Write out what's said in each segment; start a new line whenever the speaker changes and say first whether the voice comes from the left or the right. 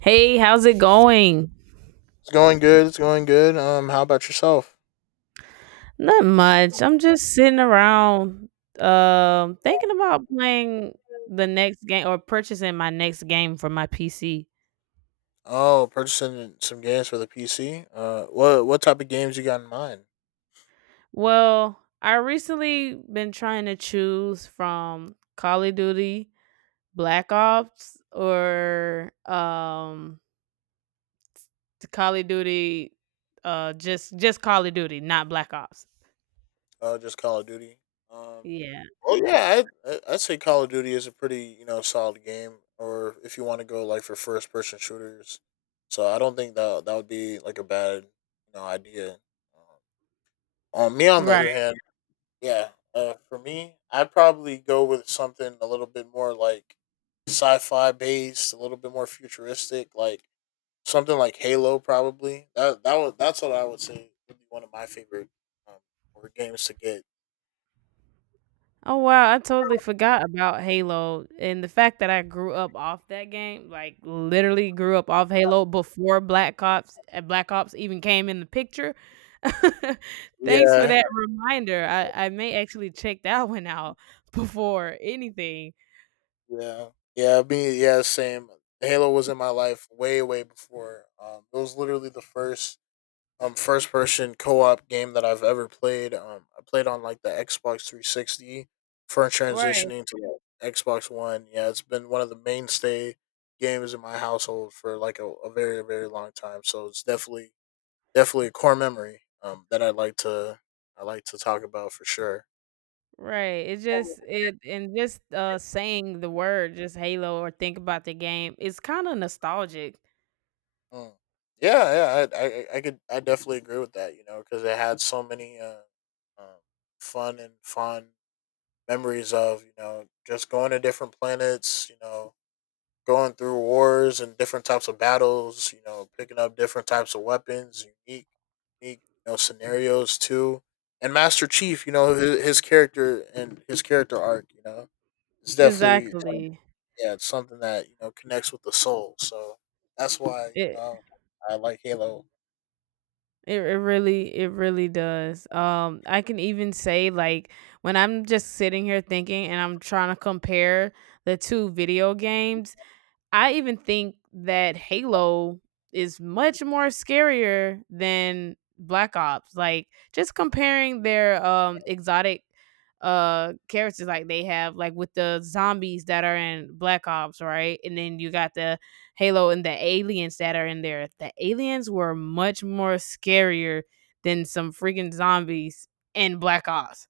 right: Hey, how's it going?
left: It's going good. It's going good. How about yourself?
right: Not much. I'm just sitting around thinking about playing the next game or purchasing my next game for my PC.
left: Oh, purchasing some games for the PC. What type of games you got in mind?
right: Well, I recently been trying to choose from Call of Duty, Black Ops, or to Call of Duty just Call of Duty, not Black Ops.
left: Oh, just Call of Duty. Um,
right: Yeah.
left: oh yeah, I'd say Call of Duty is a pretty you know solid game. Or if you want to go like for first person shooters, so I don't think that would be like a bad you know idea. Me on the other
right: Right.
left: hand, yeah, for me, I'd probably go with something a little bit more like sci-fi based, a little bit more futuristic, like something like Halo. Probably that's what I would say would be one of my favorite um, board games to get.
right: Oh wow, I totally forgot about Halo and the fact that I grew up off that game, like literally grew up off Halo before Black Ops Black Ops even came in the picture. Thanks for
left: Yeah,
right: that reminder. I may actually check that one out before anything.
left: yeah, yeah, same. Halo was in my life way before. It was literally the first first person co-op game that I've ever played. Um, I played on like the Xbox 360 for
right: Right,
left: transitioning to like Xbox One. Yeah, it's been one of the mainstay games in my household for like a very long time. So it's definitely a core memory that I like to talk about for sure.
right: right. It just it and just saying the word just Halo or think about the game. It's kind of nostalgic.
left: Mm. Yeah, I could, I definitely agree with that, you know, cuz it had so many um, fun and fun memories of you know just going to different planets, you know, going through wars and different types of battles, you know, picking up different types of weapons, unique you know scenarios too, and master chief, you know, his character and his character arc, you know, it's definitely
right: Exactly.
left: yeah, it's something that you know connects with the soul, so that's why you
right: It
left: know I like Halo.
right: It it really does. I can even say like when I'm just sitting here thinking and I'm trying to compare the two video games, I even think that Halo is much more scarier than Black Ops. Like just comparing their exotic characters like they have like with the zombies that are in Black Ops, right? And then you got the Halo and the aliens that are in there. The aliens were much more scarier than some freaking zombies in Black Ops,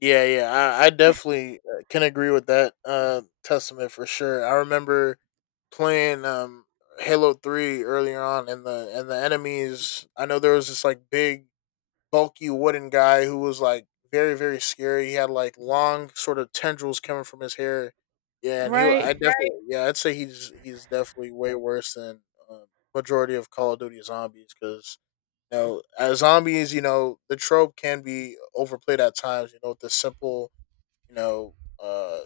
left: Yeah, yeah, I definitely can agree with that testament for sure. I remember playing Halo 3 earlier on, and the enemies. I know there was this like big, bulky wooden guy who was like very, very scary. He had like long, sort of tendrils coming from his hair. Yeah, and he. Wa- I
right: right?
left: Right. Definitely. Yeah, I'd say he's definitely way worse than uh, majority of Call of Duty zombies because you know, as zombies, you know, the trope can be overplayed at times, you know, with the simple you know, uh,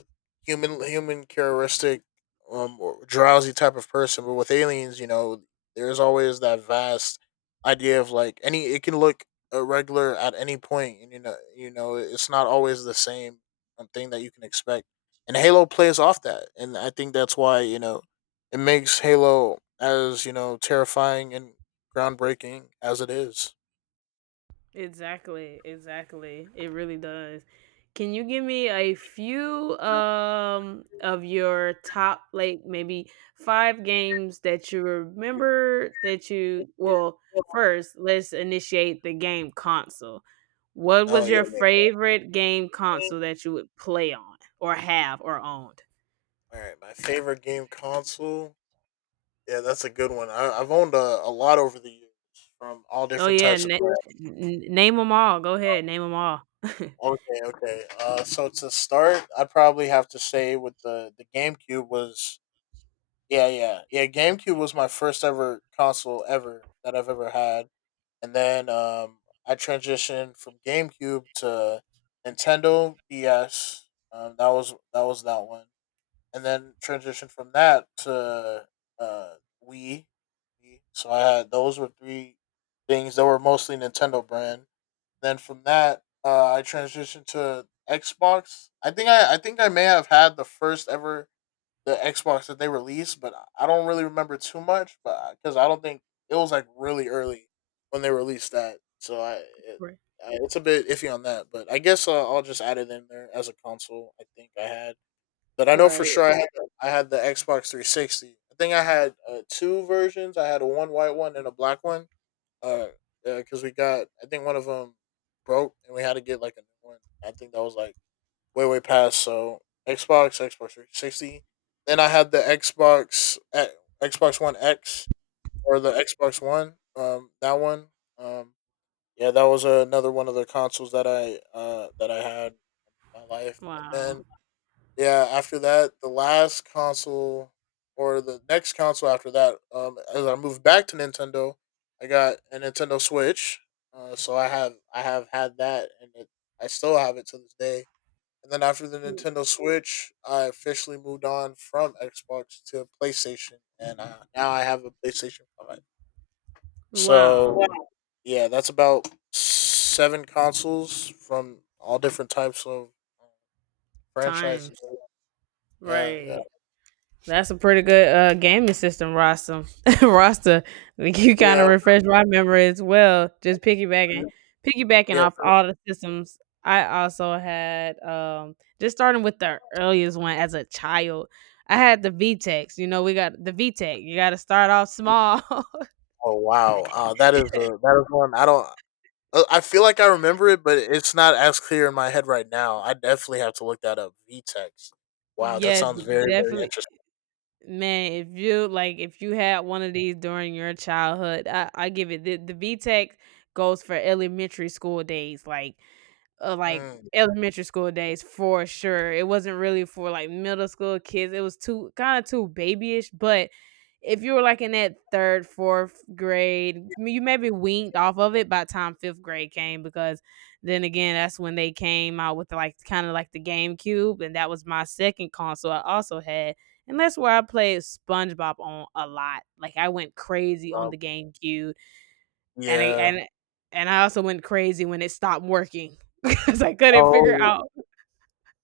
left: human characteristic, or drowsy type of person. But with aliens, you know, there's always that vast idea of like any. it can look irregular at any point, and you know, it's not always the same thing that you can expect. And Halo plays off that, and I think that's why you know it makes Halo as you know terrifying and groundbreaking as it is.
right: Exactly, exactly. It really does. Can you give me a few of your top like maybe five games that you remember that you well, first, let's initiate the game console. What
left: Oh
right: was
left: yeah,
right: your
left: yeah.
right: favorite game console that you would play on or have or owned?
left: All right, my favorite game console, yeah, that's a good one. I've owned a lot over the years from all
right: Oh
left: different
right: yeah,
left: types of brands.
right: name them all. Go ahead, name them all.
left: Okay, okay. So to start, I'd probably have to say with the GameCube was yeah. GameCube was my first ever console ever that I've ever had, and then I transitioned from GameCube to Nintendo DS. Um, that was that one. And then transitioned from that to uh, Wii. So I had, those were three things that were mostly Nintendo brand. Then from that, I transitioned to Xbox. I think I may have had the first ever the Xbox that they released, but I don't really remember too much, but because I don't think it was like really early when they released that. So I, it,
right: Right.
left: I it's a bit iffy on that, but I guess I'll just add it in there as a console, I think I had. But I know for
right: Right.
left: sure I had the Xbox 360. I think I had two versions. I had a one white one and a black one. Uh, because we got, I think one of them broke and we had to get like a new one. I think that was like way past. So Xbox, Xbox 360. Then I had the Xbox One X or the Xbox One. That one. Um, yeah, that was another one of the consoles that I had in my life. And
right: Wow.
left: then yeah, after that, the last console or the next console after that, as I moved back to Nintendo, I got a Nintendo Switch. I have had that, and I still have it to this day. And then after the Nintendo Switch, I officially moved on from Xbox to PlayStation, and now I have a PlayStation 5. So
right: Wow.
left: wow, yeah, that's about 7 consoles from all different types of uh, franchises.
right: Times.
left: Yeah, yeah,
right: Right. That's a pretty good gaming system roster. Roster. Like, you kind of
left: yeah.
right: refreshed my memory as well. Just piggybacking
left: Yeah.
right: off all the systems. I also had just starting with the earliest one as a child. I had the VTEX. You know, we got the Vtech. You got to start off small.
left: Oh wow. Uh, that is a that is one I don't. I feel like I remember it, but it's not as clear in my head right now. I definitely have to look that up. VTEX. Wow, that
right: Yes,
left: sounds very
right: definitely.
left: interesting.
right: Man, if you like, if you had one of these during your childhood, I give it the VTech goes for elementary school days. Like
left: Mm,
right: elementary school days for sure. It wasn't really for like middle school kids. It was too kind of too babyish. But if you were like in that third, fourth grade, you maybe winked off of it by the time fifth grade came because then again, that's when they came out with like kind of like the GameCube, and that was my second console I also had. And that's where I played SpongeBob on a lot. Like I went crazy on
left: um,
right: the GameCube. And I
left: yeah.
right: and and I also went crazy when it stopped working because I couldn't figure
left: Oh
right: out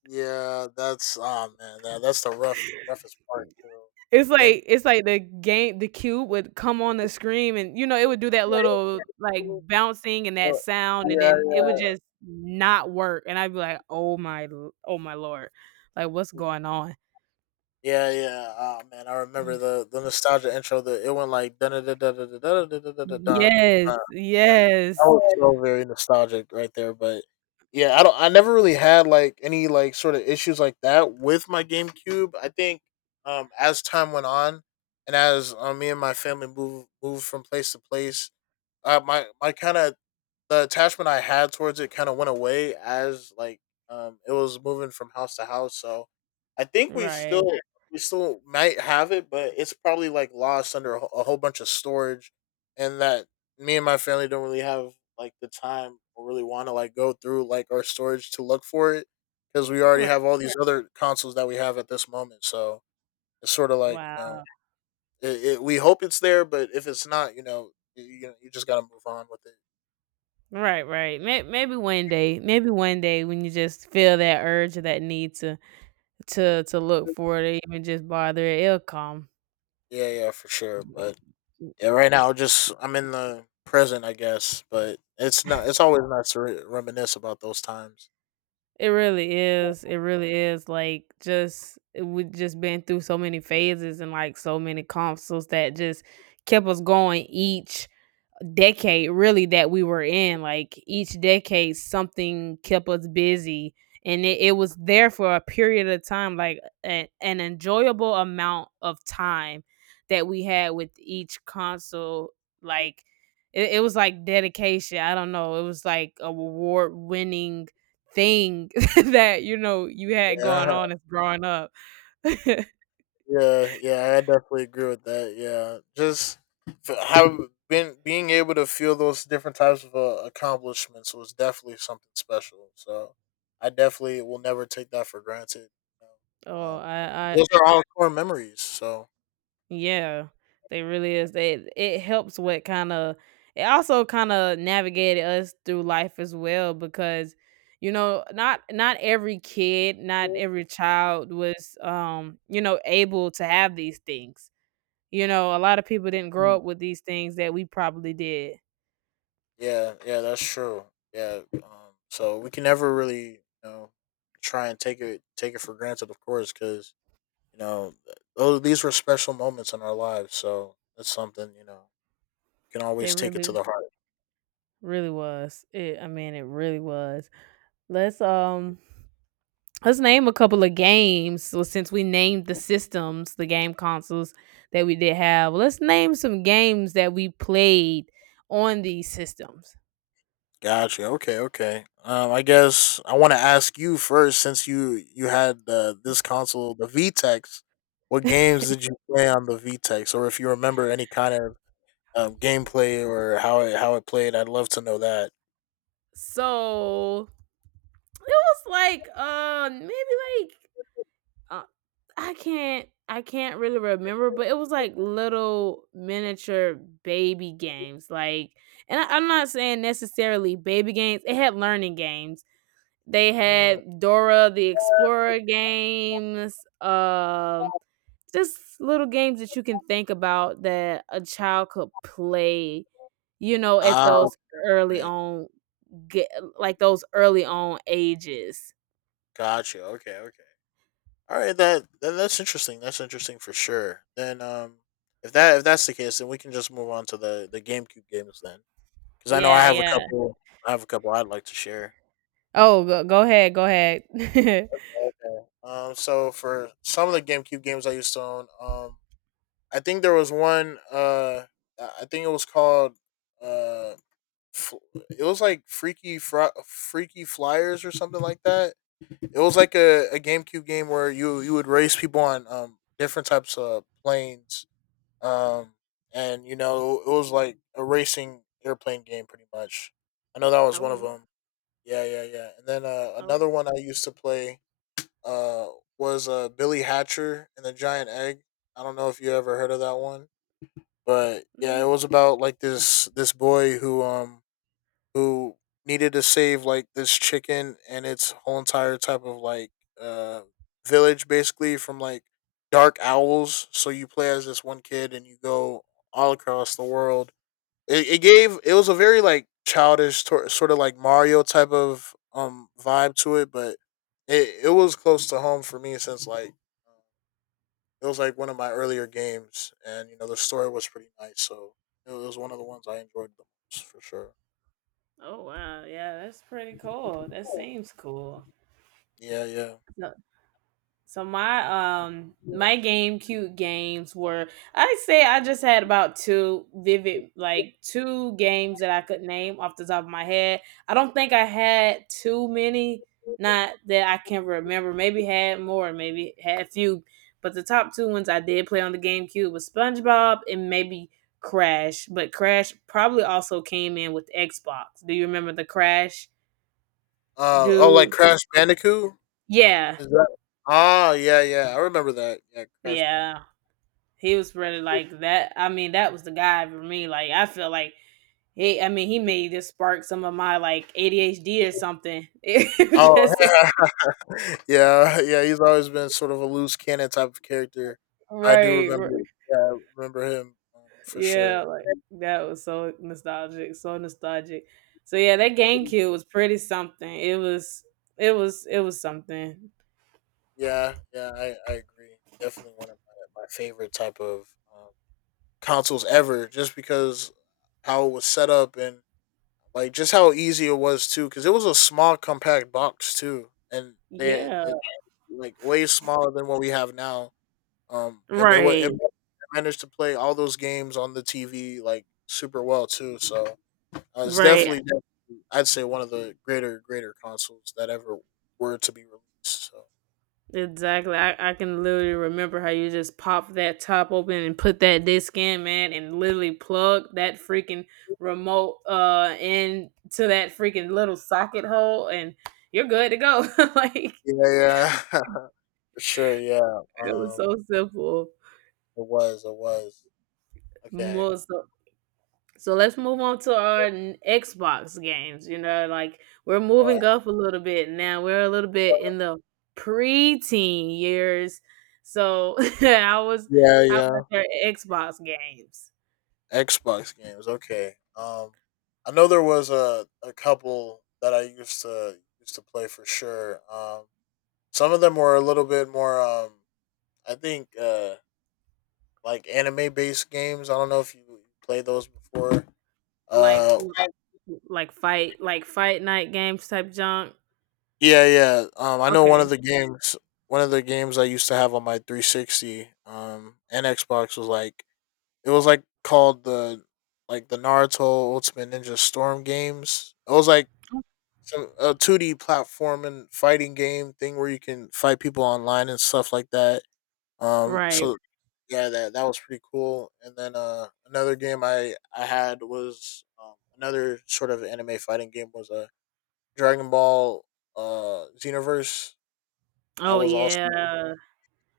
left: yeah. That's oh man. That's the roughest part too.
right: it's
left: Yeah,
right: like it's like the game the cube would come on the screen and, you know, it would do that little, like, bouncing and that
left: uh,
right: sound, and
left: yeah.
right: then it would just not work, and I'd be like, "Oh my l oh my lord. Like, what's going on?"
left: Yeah, yeah. Oh man, I remember the nostalgia intro. The it went like da da da da da da da da da da da.
right: Yes,
left: That
right: yes.
left: was so very nostalgic right there. But yeah, I don't, I never really had like any like sort of issues like that with my GameCube. I think as time went on, and as me and my family moved from place to place, my kind of, the attachment I had towards it kind of went away as like it was moving from house to house. So I think we
right: Right,
left: still we still might have it, but it's probably like lost under a whole bunch of storage, and that me and my family don't really have like the time or really want to like go through like our storage to look for it because we already
right: right.
left: have all these other consoles that we have at this moment. So it's sort of like you know
right: Wow.
left: we hope it's there, but if it's not, you know you just gotta move on with it.
right: Right, right. Maybe one day, when you just feel that urge or that need to, to look for it or even just bother, it'll come.
left: Yeah, yeah, for sure.
right: Yeah.
left: But
right: Mm.
left: yeah, right now, just I'm in the present, I guess, but it's not. It's always nice to reminisce about those times.
right: It really is, it, yeah, really is, like, just it we just been through so many phases and, like, so many consoles that just kept us going each decade really that we were in. Like each decade something kept us busy and it was there for a period of time, like a, an enjoyable amount of time that we had with each console, like it was like dedication. I don't know, it was like a award winning thing that you know you had
left: Yeah,
right: going on as growing up.
left: yeah, yeah. I definitely agree with that. Yeah, just f- have been being able to feel those different types of accomplishments was definitely something special. So I definitely will never take that for granted. You know?
right: oh
left: Um,
right: I, I
left: those are all core memories. So
right: yeah, they really is. They it helps what kinda it also kinda navigated us through life as well because, you know, not every kid, not every child was you know, able to have these things. You know, a lot of people didn't grow up with these things that we probably did.
left: yeah, yeah, that's true. Yeah, so we can never really, you know, try and take it for granted, of course, because you know, oh, these were special moments in our lives. So that's something you know, can
right: They
left: always take it to
right: really
left: the heart.
right: really was. It I mean, it really was. Let's um let's name a couple of games. So since we named the systems, the game consoles that we did have, let's name some games that we played on these systems.
left: Gotcha. Okay. Okay. I guess I want to ask you first, since you had this console, the VTEX. What games did you play on the VTEX, or if you remember any kind of gameplay or how it played? I'd love to know that.
right: So it was like maybe like uh, I can't really remember, but it was like little miniature baby games. Like, and I'm not saying necessarily baby games. It had learning games. They
left: Mm.
right: had Dora the Explorer games. Just little games that you can think about that a child could play, you know, at
left: Ah,
right: those early
left: okay.
right: on get like those early on ages.
left: Gotcha. Okay. Okay. All right. That's interesting. That's interesting for sure. Then, if that's the case, then we can just move on to the GameCube games then, because I know I
right: Yeah,
left: have a
right: yeah.
left: couple. I have a couple I'd like to share.
right: Oh, go, go ahead, go ahead.
left: Okay. Um, so for some of the GameCube games I used to own, I think there was one. Uh, I think it was called. Uh, F- it was like Freaky Flyers or something like that. It was like a GameCube game where you would race people on different types of planes. Um, and you know it was like a racing airplane game pretty much. I know that was one of
right: Oh,
left: them. Yeah, yeah, yeah. And then
right: oh,
left: another one I used to play uh was Billy Hatcher and the Giant Egg. I don't know if you ever heard of that one, but yeah,
right: mm,
left: it was about like this boy who who needed to save like this chicken and its whole entire type of like uh village basically from like dark owls. So you play as this one kid and you go all across the world. It was a very like childish sort of like Mario type of vibe to it, but it was close to home for me since like it was like one of my earlier games, and you know the story was pretty nice, so it was one of the ones I enjoyed the most for sure.
right: oh, wow. Yeah, that's pretty cool. That seems cool.
left: Yeah, yeah.
right: So so my my GameCube games were I say I just had about two vivid like two games that I could name off the top of my head. I don't think I had too many, not that I can remember. Maybe had more, maybe had a few, but the top two ones I did play on the GameCube was SpongeBob and maybe Crash. But Crash probably also came in with Xbox. Do you remember the Crash
left: Uh oh, like
right: dude?
left: Crash Bandicoot.
right: Yeah,
left: Is that? Ah, yeah, yeah, I remember that. Yeah, Crash Bandicoot.
right: yeah. He was really like that. I mean, that was the guy for me. Like, I feel like he. I mean, he may just spark some of my like ADHD or something. It was
left: Oh,
right: just
left: yeah, yeah. He's always been sort of a loose cannon type of character. I do
right: right, right,
left: remember. Yeah, I remember him, for
right: yeah.
left: sure.
right: Like that was so nostalgic, so nostalgic. So yeah, that GameCube was pretty something. It was, it was, it was something.
left: Yeah, yeah. I agree. Definitely one of my favorite type of um, consoles ever, just because how it was set up. And Like just how easy it was too, because it was a small compact box too, and
right: Yeah.
left: it, like, way smaller than what we have now. And it wa it
right: Right.
left: managed to play all those games on the TV like super well too. So it's
right: Right.
left: definitely, definitely, I'd say one of the greater consoles that ever were to be released. So
right: Exactly. I can literally remember how you just pop that top open and put that disc in, man, and literally plug that freaking remote into that freaking little socket hole and you're good to go. Like it
left: yeah, yeah, for sure, yeah.
right: was so simple.
left: It was okay.
right: So, so let's move on to our Xbox games. You know, like we're
left: All right.
right: moving up a little bit now. We're a little bit in the preteen years. So I was
left: Yeah,
right: how
left: yeah.
right: about your Xbox games?
left: Xbox games. Okay. I know there was a couple that I used to play for sure. Some of them were a little bit more. I think like anime based games. I don't know if you played those before.
right: Like
left: Uh,
right: fight night games type junk?
left: yeah, yeah. I know one
right: Okay.
left: of the games. One of the games I used to have on my 360 and Xbox was like it was like called the like the Naruto Ultimate Ninja Storm games. It was like some a 2D platforming fighting game thing where you can fight people online and stuff like that. Um,
right: Right.
left: so yeah, that was pretty cool. And then another game I had was, another sort of anime fighting game, was a Dragon Ball Xenoverse. That
right: Oh
left: was
right: yeah.
left: also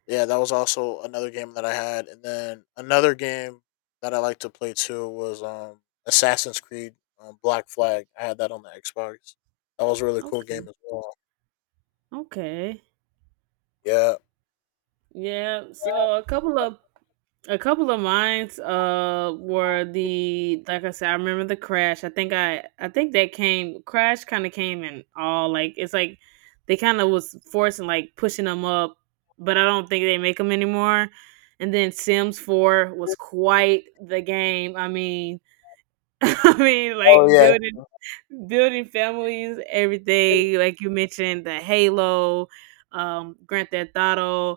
left: yeah, that was also another game that I had. And then another game that I like to play too was, um, Assassin's Creed, Black Flag. I had that on the Xbox. That was a really cool
right: Okay.
left: game as well.
right: Okay.
left: Yeah.
right: Yeah. So a couple of mines were the like I said, I remember the crash. I think that came crash kinda came in all like it's like they kinda was forcing like pushing them up, but I don't think they make them anymore. And then Sims 4 was quite the game. I mean, I mean,
left: Oh
right: like
left: yeah.
right: building families, everything. Like you mentioned, the Halo, Grand Theft Auto,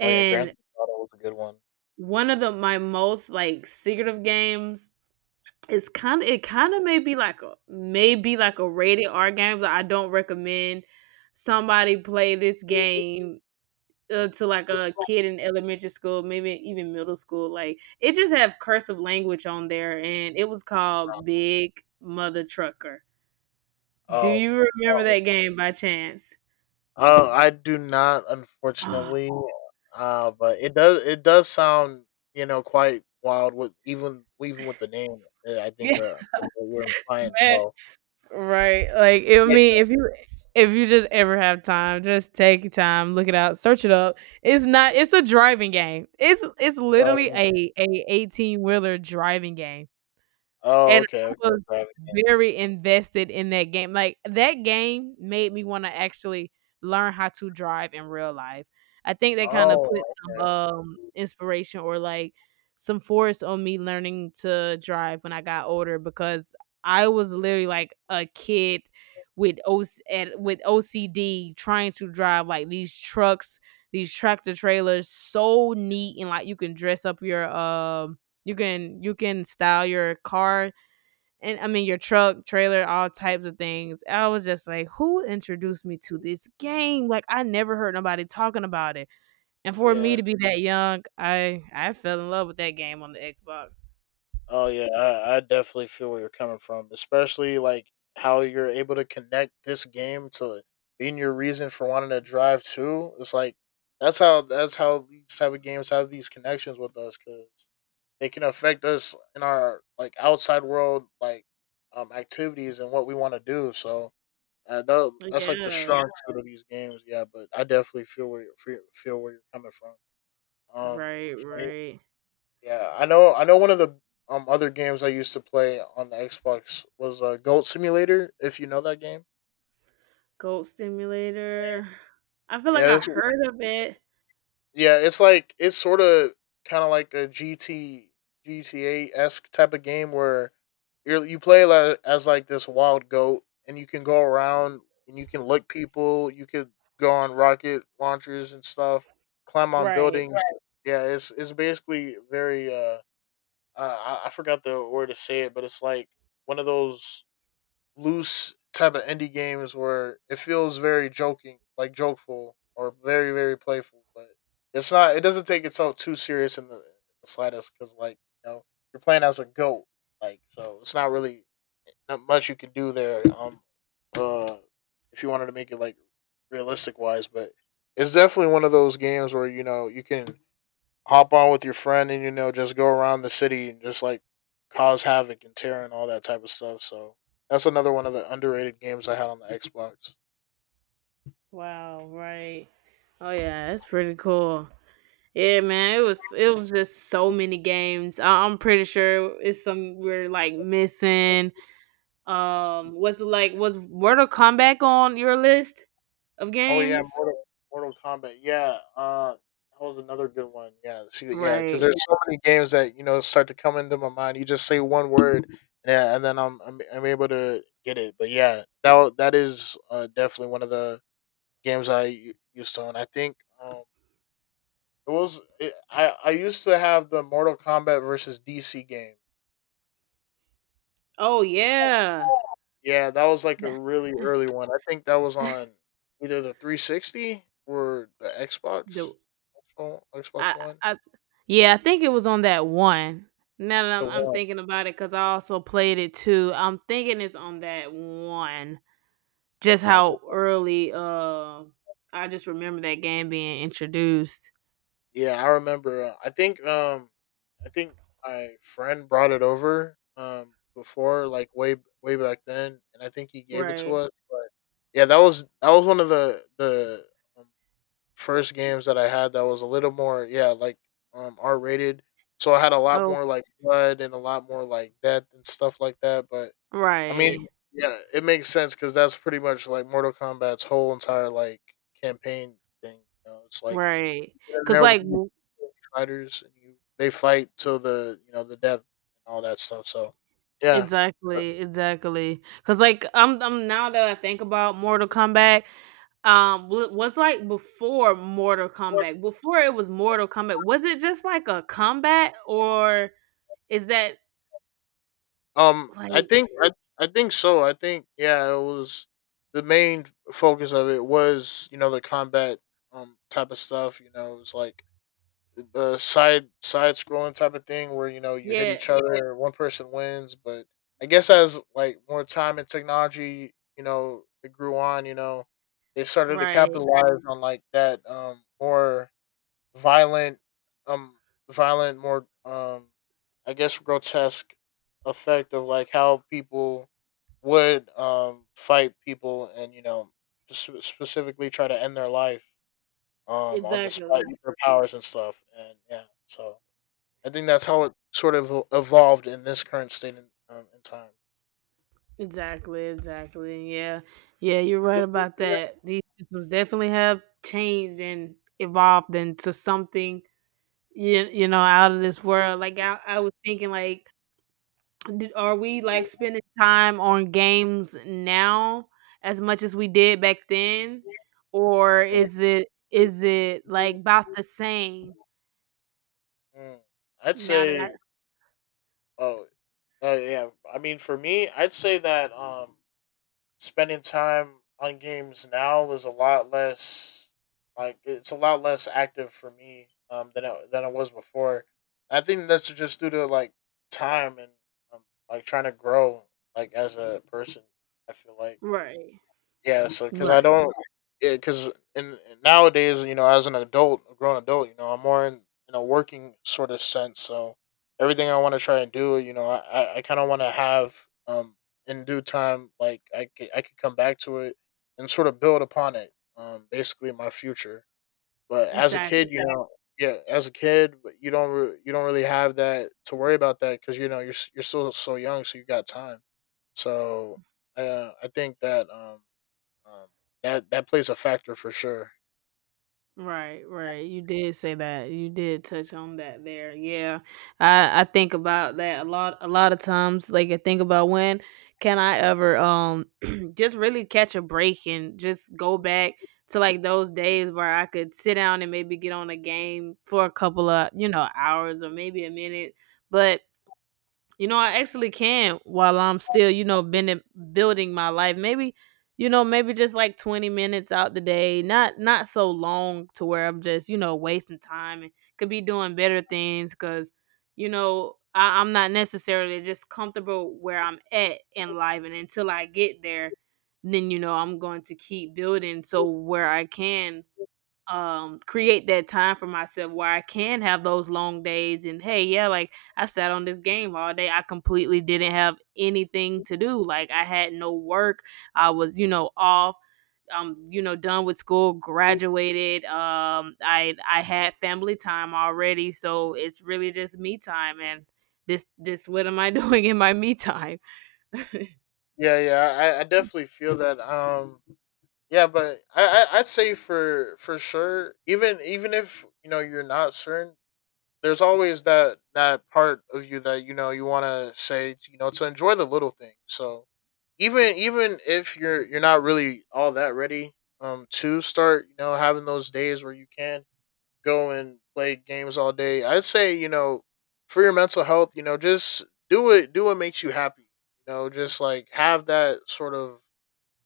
left: Oh yeah, Grand
right: and
left: Theft Auto was a good one.
right: one of the my most like secretive games is kind of it kind of may be like a maybe like a rated R game, but I don't recommend somebody play this game
left: Hmm.
right: to like a kid in elementary school, maybe even middle school. Like it just have cursive language on there, and it was called Big Mother Trucker. Do
left: Um.
right: you remember that game by chance?
left: I do not,
right: Oh,
left: unfortunately. But it does. It does sound, you know, quite wild. With even with the name, I think
right: yeah,
left: we're implying.
right: man.
left: So
right: Right. Like it, I
left: yeah.
right: mean, if you just ever have time, just take your time, look it out, search it up. It's not it's a driving game. It's literally
left: Driving.
right: a 18 wheeler driving game.
left: Oh,
right: And
left: okay.
right: I
left: Okay.
right: was
left: Driving.
right: very invested in that game, like, that game made me wanna actually learn how to drive in real life. I think they kinda
left: Oh,
right: put
left: okay.
right: some, inspiration or, like, some force on me learning to drive when I got older because I was literally like a kid with Oc and with OCD trying to drive, like, these trucks, these tractor trailers so neat and, like, you can dress up your, you can style your car and I mean your truck, trailer, all types of things. I was just like, who introduced me to this game? Like I never heard nobody talking about it. And for me
left: Yeah.
right: to be that young, I fell in love with that game on the Xbox.
left: Oh yeah, I definitely feel where you're coming from, especially like how you're able to connect this game to being your reason for wanting to drive too. It's like that's how these type of games have these connections with us because they can affect us in our like outside world, like activities and what we want to do. So that's like the
right: Yeah.
left: strong suit of these games. Yeah, but I definitely feel where you feel where you're coming from. Um,
right: Right, right.
left: yeah, I know. I know one of the other games I used to play on the Xbox was, Goat Simulator. If you know that game,
right: Goat Simulator. I feel like
left: yeah,
right: I
left: it's,
right: heard of it.
left: yeah, it's like it's sort of kind of like a GT GTA esque type of game where as like this wild goat, and you can go around and you can lick people. You could go on rocket launchers and stuff, climb on
right: Right.
left: buildings. Right. Yeah, it's basically very, I forgot the word to say it, but it's like one of those loose type of indie games where it feels very joking, like jokeful or very playful, but it's not. It doesn't take itself too serious in the slightest because like you know you're playing as a goat, like so it's not really not much you can do there. Uh, if you wanted to make it like realistic wise. But it's definitely one of those games where you know you can hop on with your friend and you know just go around the city and just like cause havoc and tear and all that type of stuff. So that's another one of the underrated games I had on the Xbox.
right: Wow, right. Oh yeah, that's pretty cool. Yeah, man, it was just so many games. I'm pretty sure it's some we're like missing. Was it like was Mortal Kombat on your list of
left: Oh yeah,
right: games?
left: Mortal Kombat. Yeah, that was another good one. Yeah, see, yeah, because
right: Right.
left: there's so many games that you know start to come into my mind. You just say one word, yeah, and then I'm able to get it. But yeah, that is, definitely one of the games used to own. I think. It was it, I used to have the Mortal Kombat versus DC game.
right: Oh yeah.
left: Yeah, that was like a
right: Yeah.
left: really early one. I think that was on either the 360 or the Xbox.
right: The
left: Oh, Xbox
right: I
left: One.
right: I yeah, I think it was on that one. Now that
left: The
right: I'm
left: one.
right: thinking about it, because I also played it too. I'm thinking it's on that one. Just
left: Uh, the,
right: how early I just remember that game being introduced.
left: yeah, I remember. I think, I think my friend brought it over before like way back then, and I think he gave it to
right: Right.
left: us. But yeah, that was one of the, um, first games that I had that was a little more, yeah, like, um, R rated. So I had a lot
right: Oh
left: more like blood and a lot more like death and stuff like that. But I mean,
right: right.
left: yeah, it makes sense because that's pretty much like Mortal Kombat's whole entire like campaign thing. You know, it's like
right: Right.
left: you get in
right: Cause
left: there with
right: like
left: the fighters, and you they fight till the you know the death and all that stuff. So yeah.
right: exactly, exactly. Cause like, I'm now that I think about Mortal Kombat, wa was, like, before Mortal Kombat, before it was Mortal Kombat, was it just, like, a combat, or is that,
left: Um, I
right: like,
left: think I, I think so. I think yeah, it was the main focus of it was you know the combat, type of stuff. You know, it was like the side scrolling type of thing where you know you hit
right: yeah,
left: each other, one person wins. But I guess as like more time and technology, you know, it grew on. You know, they started to
right: right.
left: capitalize on like that, more violent, um violent more I guess grotesque effect of like how people would fight people, and you know specifically try to end their life on the spot
right: Exactly.
left: with their powers and stuff. And yeah, so I think that's how it sort of evolved in this current state in time.
right: Exactly, exactly, yeah. Yeah, you're right about that. These systems definitely have changed and evolved into something, you know, out of this world, like, I was thinking, like, D are we, like, spending time on games now as much as we did back then? Or is it like about the same
left: Mm. I'd
right: now that I...
left: say oh yeah, I mean for me, I'd say that spending time on games now is a lot less, like it's a lot less active for me, than it was before. I think that's just due to like time and, um, like trying to grow like as a person. I feel like.
right: Right.
left: Yeah, so because I
right: Right.
left: don't, yeah, because in nowadays, you know, as an adult, a grown adult, you know, I'm more in a working sort of sense. So everything I want to try and do, you know, I kind of want to have in due time, like I could come back to it and sort of build upon it, basically my future. But as a kid, you Yeah.
right: Exactly.
left: know, yeah, as a kid, but you don't really have that to worry about that because you know you're still so young, so you got time. So I think um, that that plays a factor for sure.
right: Right, right. You did say that. You did touch on that there. Yeah. I think about that a lot of times. Like I think about, when can I ever just really catch a break and just go back to like those days where I could sit down and maybe get on a game for a couple of, you know, hours or maybe a minute. But you know, I actually can while I'm still, you know, been building my life. Maybe, you know, maybe just like 20 minutes out the day. Not so long to where I'm just, you know, wasting time and could be doing better things, cuz you know, I'm not necessarily just comfortable where I'm at in life, and until I get there, then you know, I'm going to keep building so where I can create that time for myself where I can have those long days and, hey, yeah, like I sat on this game all day, I completely didn't have anything to do, like I had no work, I was, you know, off, you know, done with school, graduated, I had family time already, so it's really just me time. And this, what am I doing in my me time?
left: Yeah, yeah, I definitely feel that. Yeah, but I, I'd say for sure, even if you know you're not certain, there's always that part of you that you know you want to say you know to enjoy the little things. So even if you're you're not really all that ready to start, you know, having those days where you can go and play games all day. I say, you know, for your mental health, you know, just do it, do what makes you happy. You know, just like have that sort of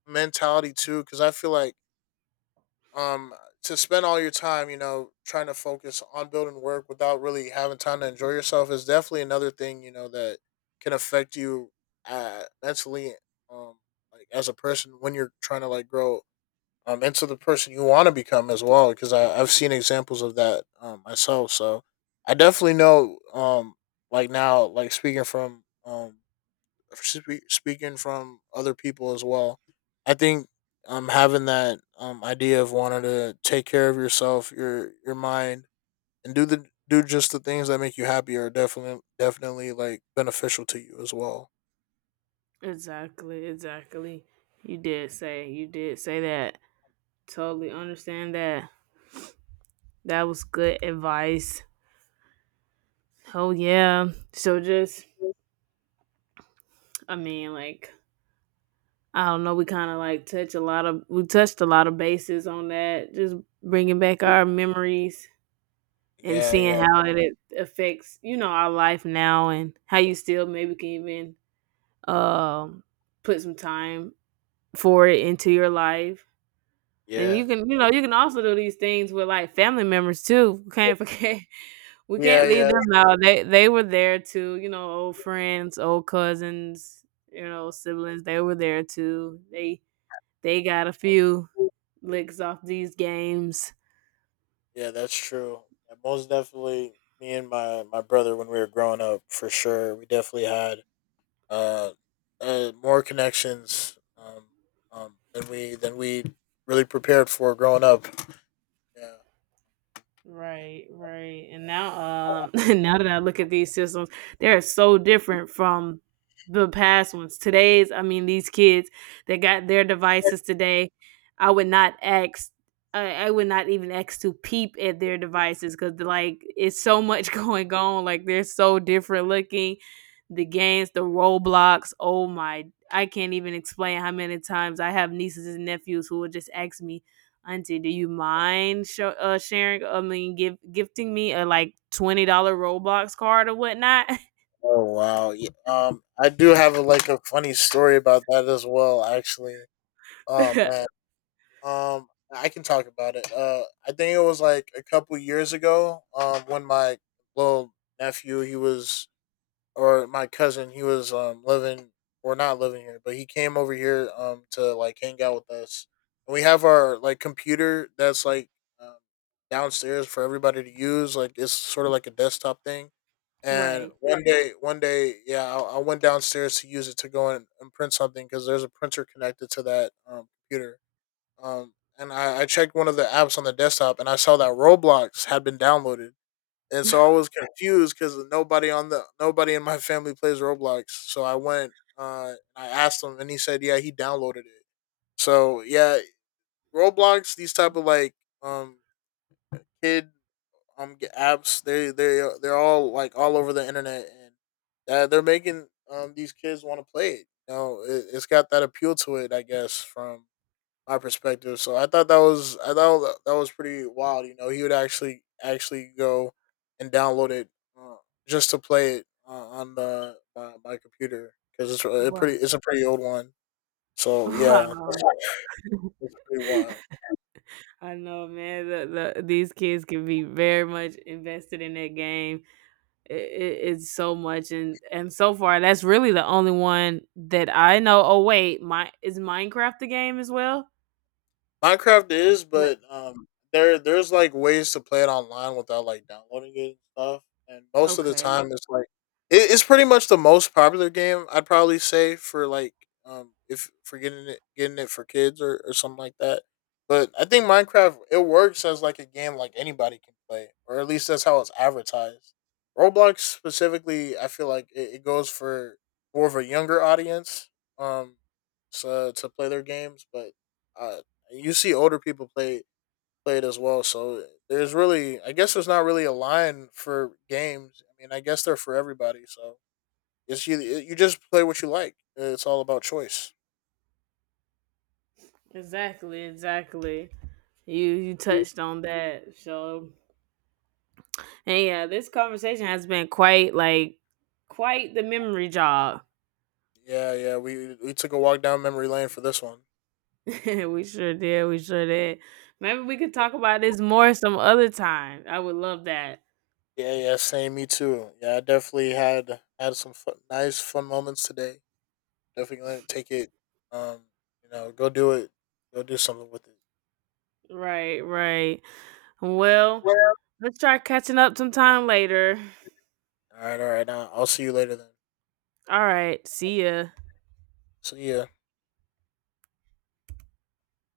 left: mentality too, because I feel like, um to spend all your time, you know, trying to focus on building work without really having time to enjoy yourself is definitely another thing, you know, that can affect you, mentally, um, like as a person when you're trying to like grow, into the person you want to become as well. Because I've seen examples of that, myself. So I definitely know, like now, like speaking from, speaking from other people as well. I think, having that, idea of wanting to take care of yourself, your mind, and do the do just the things that make you happy are definitely like beneficial to you as well.
right: Exactly, exactly. You did say that. Totally understand that. That was good advice. Oh yeah. So just, I mean, like, I don't know, we kind of like touch a lot of we touched a lot of bases on that, just bringing back our memories and
left: Yeah,
right: seeing
left: yeah,
right: how it affects, you know, our life now and how you still maybe can even um put some time for it into your life. And you
left: yeah,
right: can, you know, you can also do these things with like family members too. Can't forget. We
left: yeah,
right: can't leave
left: yeah.
right: them out. They were there too, you know, old friends, old cousins, you know, siblings, they were there too. They got a few licks off these games.
left: Yeah, that's true. Yeah, most definitely, me and my brother when we were growing up, for sure, we definitely had, uh, more connections than we really prepared for growing up. Yeah. Yeah.
right: Right, right. And now now that I look at these systems, they're so different from the past ones. Today's, I mean, these kids that got their devices today, I would not ask I would not even ask to peep at their devices, because like it's so much going on. Like they're so different looking. The games, the Roblox, oh my. I can't even explain how many times I have nieces and nephews who will just ask me, auntie, do you mind sharing? I mean, give gifting me a like $20 Roblox card or whatnot.
left: Oh wow. Yeah. I do have a, like a funny story about that as well. Actually. Oh man. Um, I can talk about it. I think it was like a couple years ago. When my little nephew he was or my cousin, he was living or not living here, but he came over here to like hang out with us. And we have our like computer that's like, um, downstairs for everybody to use. Like it's sort of like a desktop thing. And
right: Right.
left: one day, yeah, I went downstairs to use it to go in and print something because there's a printer connected to that, computer. And I checked one of the apps on the desktop, and I saw that Roblox had been downloaded, and so I was confused because nobody on the nobody in my family plays Roblox. So I went, I asked him, and he said, yeah, he downloaded it. So yeah, Roblox, these type of like, um kid, apps, they they're all like all over the internet, and, they're making these kids want to play it. You know, it, it's got that appeal to it, I guess, from my perspective. So I thought that was I thought that was pretty wild. You know, he would actually go and download it, uh, just to play it, on the my computer, because
right: Wow.
left: it's a pretty old one. So yeah,
right: Wow.
left: it's pretty wild.
right: I know, man. These kids can be very much invested in that game. It's so much, and so far, that's really the only one that I know. Oh wait, my is Minecraft the game as well?
left: Minecraft is,
right: Le-
left: but there there's like ways to play it online without like downloading it and stuff. And most of the
right: Okay,
left: time, it's like it, it's pretty much the most popular game I'd probably say for like, if for getting it for kids or something like that. But I think Minecraft it works as like a game like anybody can play, or at least that's how it's advertised. Roblox specifically, I feel like it goes for more of a younger audience, um, to play their games. But, uh, you see older people play it as well. So there's really, I guess, there's not really a line for games. I mean, I guess they're for everybody. So it's you. You just play what you like. It's all about choice.
right: exactly, exactly. You
left: Mm.
right: touched on that, so. And yeah, this conversation has been quite like quite the memory jog.
left: Yeah, yeah. We took a walk down memory lane for this one.
right: We sure did. We sure did. Maybe we could talk about this more some other time. I would love that.
left: Yeah, yeah. Same. Me too. Yeah, I definitely had some fun, nice fun moments today. Definitely gonna take it. Um, you know, go do it. Go do something with it.
right: Right, right. Well,
left: Well,
right: let's try catching up sometime later.
left: all right, all right. Now I'll see you later then.
right: All right. See ya.
left: See ya.